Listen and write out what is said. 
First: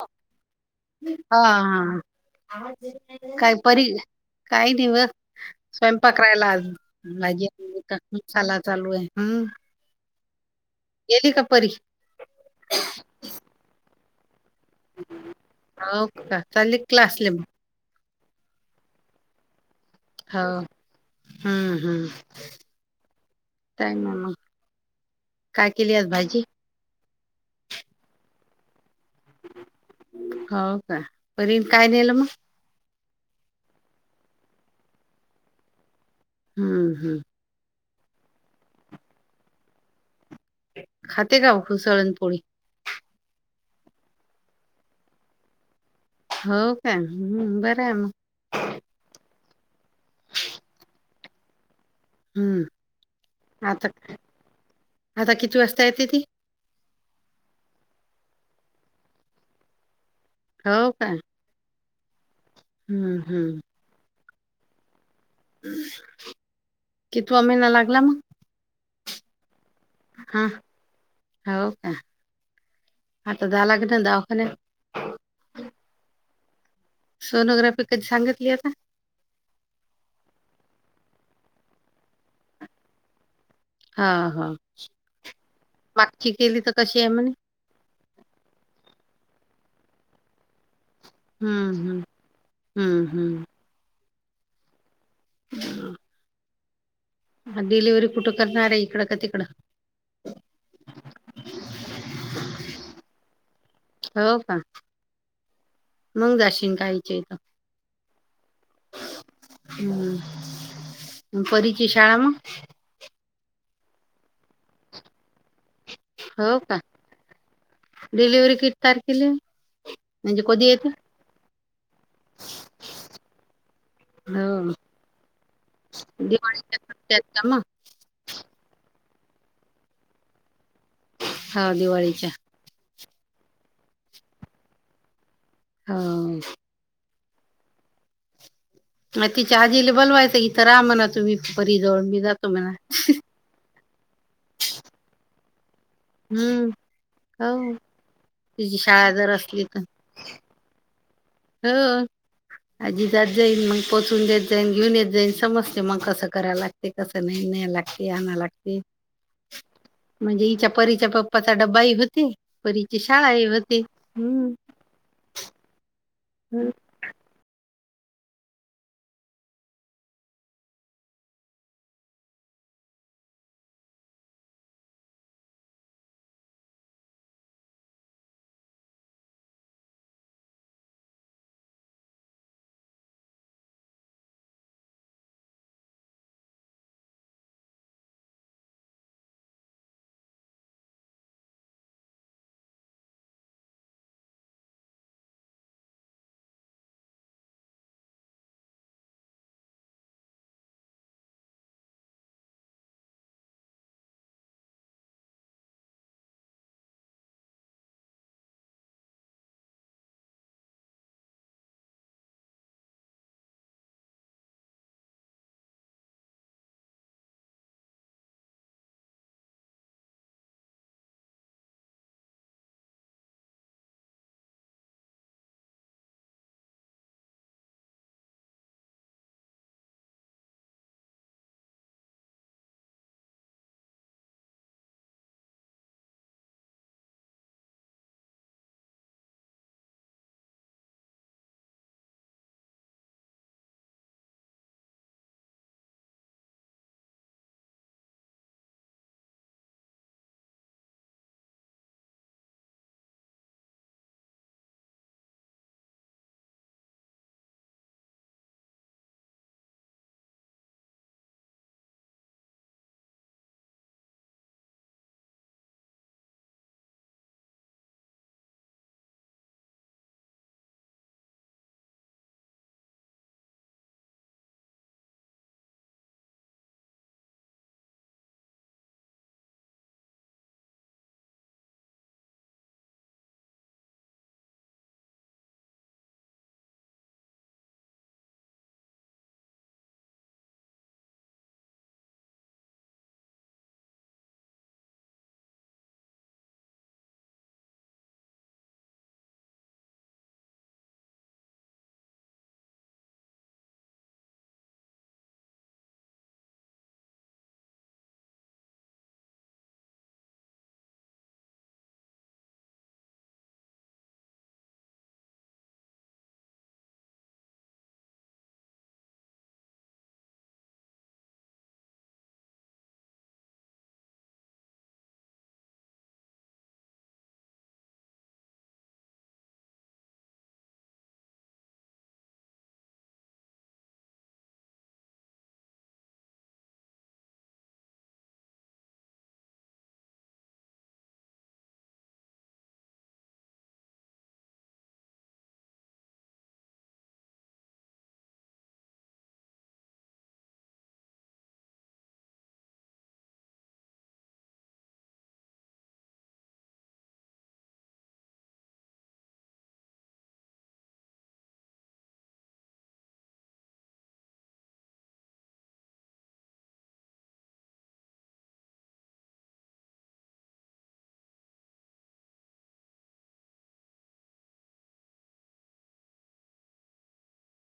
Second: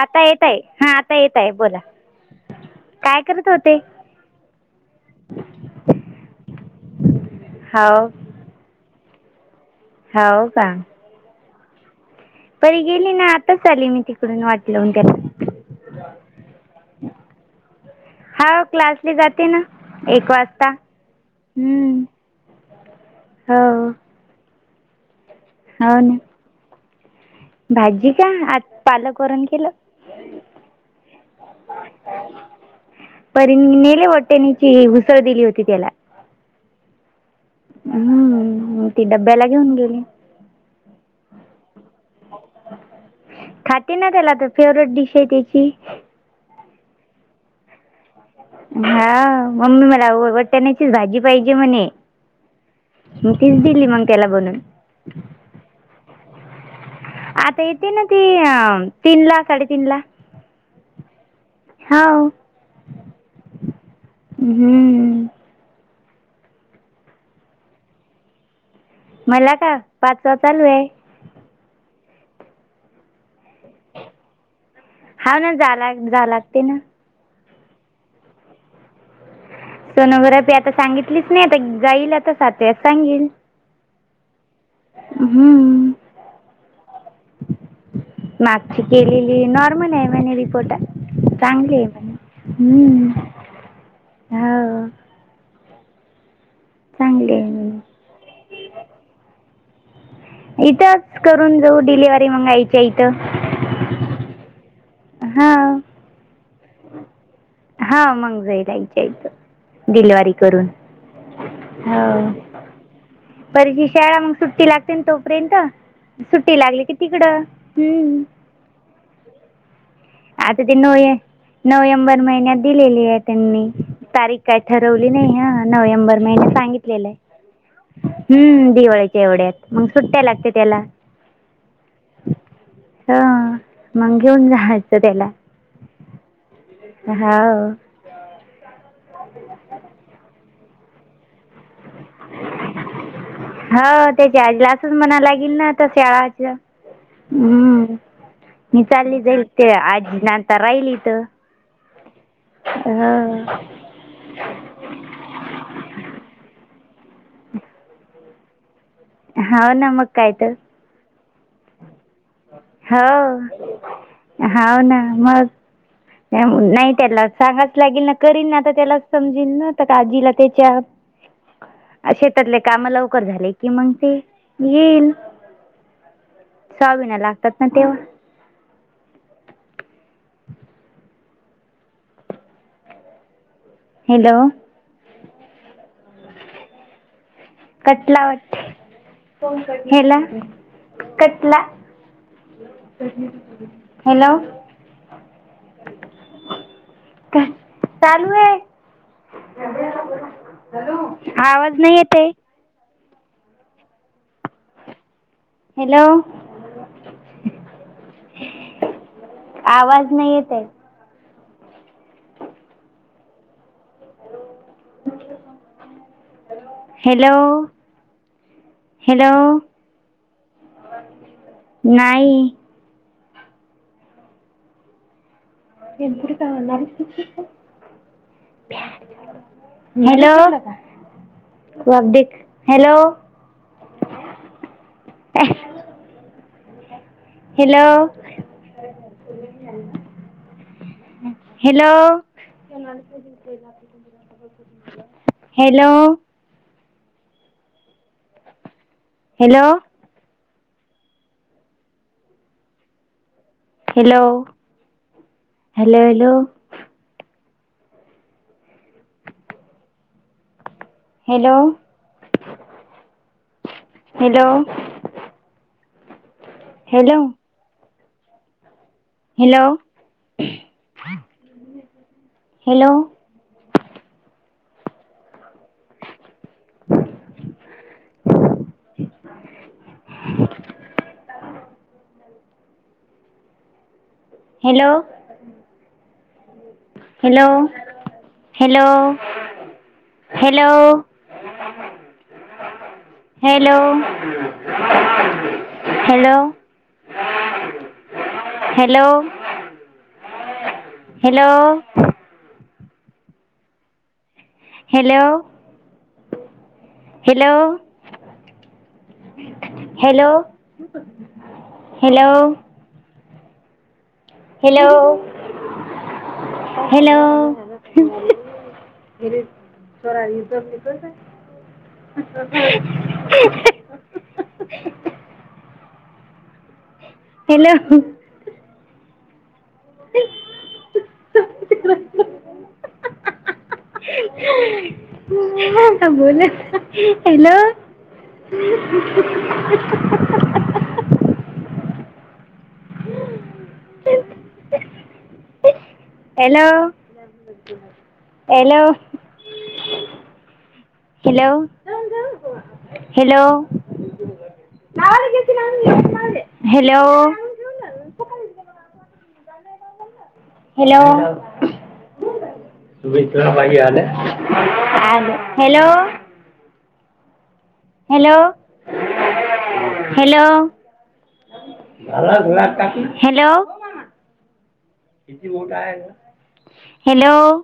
आता येतय हा आता येतय बोला. आज करत काय होते परी काही दिवस स्वयंपाकरायला हो चला चालू आहे हम्म हो का? गेली का परी परी गेली ना आताच आली मी तिकडून वाट लावून त्याला हो का चाले क्ला असले मग होा क्लासली जाते ना. एक हो वाजता हम्म हम्म हो काय म काय केली हो आ ना भाजी भाजी का आ पालक वरण केलं. हो का परीन काय नेलं मग पर मी नीली वाटाण्याची उसळ दिली होती त्याला हम्म हम्म. हम्म ती डब्याला घेऊन गेली. खाते का ओ उसळ आणि पोळी खाते ना त्याला तर फेवरेट डिश आहे त्याची हो का हम्म बर मग. हा मम्मी मला वटण्याचीच भाजी पाहिजे म्हणे हम्म मग तीच दिली आता मग त्याला बनून आता किती वाजता येते ती‌ आता येते ना ती अ तीन ला साडेतीन ला हो का? हाव हम्म हम्म. हम्म. कितवा महिना लागला मग मला का पाचवा हा चालू आहे. हो का आता झाला की नी दवाखान्यात हा ना जाला जावं लागते ना. सोनोग्राफी कधी सांगितली आता. सोनोग्राफी आता सांगितलीच नाही आता जाईल आता सातव्यात सांगेल. हा हा. हम्म कशी आहे म्हणे? मागची केलेली नॉर्मल आहे म्हने रिपोर्ट. हं, चांगली हं. आहे हं, हम्म हं. हो हम. चांगलिये. मग डिलिव्हरी कुठं करणार आहे इकडं का तिकडं इथंच करून जाऊ डिलेव्हरी मग आईच्या इथं हो का? हा. मग जाशीन का आईच्या इथ हा मग जाईल ऐचचं हं. डिलिवारी करून मग परीची हो शाळा मग? बरीच शाळा मग सुट्टी लागते ना तोपर्यंत हो सुट्टी का? लागली की तिकडं हम् डिलिव्हरी किती तारखेला. म्हणजे आता कधी तेी येते? नो नोव्हेंबर महिन्यात दिलेली आहे त्यांनी. तारीख काय हो. ठरवली नाही हा नोव्हेंबर महिने दिवाळीच्या सांगितलेलं आहे. सुट्ट्यात का मग? हम्म दिवाळीच्या एवढ्यात मग सुट्ट्या लागते त्याला. हा दिवाळीच्या. ह मग घेऊन जाहायचं त्याला. हो. होा. मग तिच्या आजीले बलवायचं इथं राहा म्हणा तुम्ही परी जवळ मी जातो म्हणा. हो त्याच्या आजला असून म्हणा लागेल ना. शळाच्या हं. हो. हम्म तिची मी शाळा चालली जर जाईल असली ते तर. आजी ना. तर राहिल इथं. हो आजी जात हो जाईल मग. पोचून देत जाईन घेऊन येत जाईन समजते मग कसं करायला लागते कसं नाही न्याय लागते आणा लागते होा न मग कायत. म्हणजे हिच्या परीच्या पप्पाचा ड्बाही होते परीची शाळाही होते हम्. हाव हो ना मग नाही. त्याला सांगाच लागेल ना करीन ना आता त्याला समजेन ना तर आजीला त्याच्या. शेतातले काम लवकर झाले की मग ते येईल. सवा महिना लागतात ना तेव्हा. हॅलो! कट केला वाटतं कट केला. हॅलो! चालू आहे. आवाज नाही येते. हॅलो! आवाज नाही येते. [unintelligible] Hello hello! नाही. ए तरी काणार. Hello hello! Hello! Hello! Hello! Hello! Hello hello hello! Hello! Hello! Hello! Hello! Hello! [unintelligible] Hello! Hello hello hello! Hello hello! Hello hello! Hello hello! Hello hello! Hello hello! [unintelligible] [unintelligible] Hello [inaudible] आता बोला hello [inaudible] hello hello hello hello hello hello hello hello hello hello [unintelligible] hello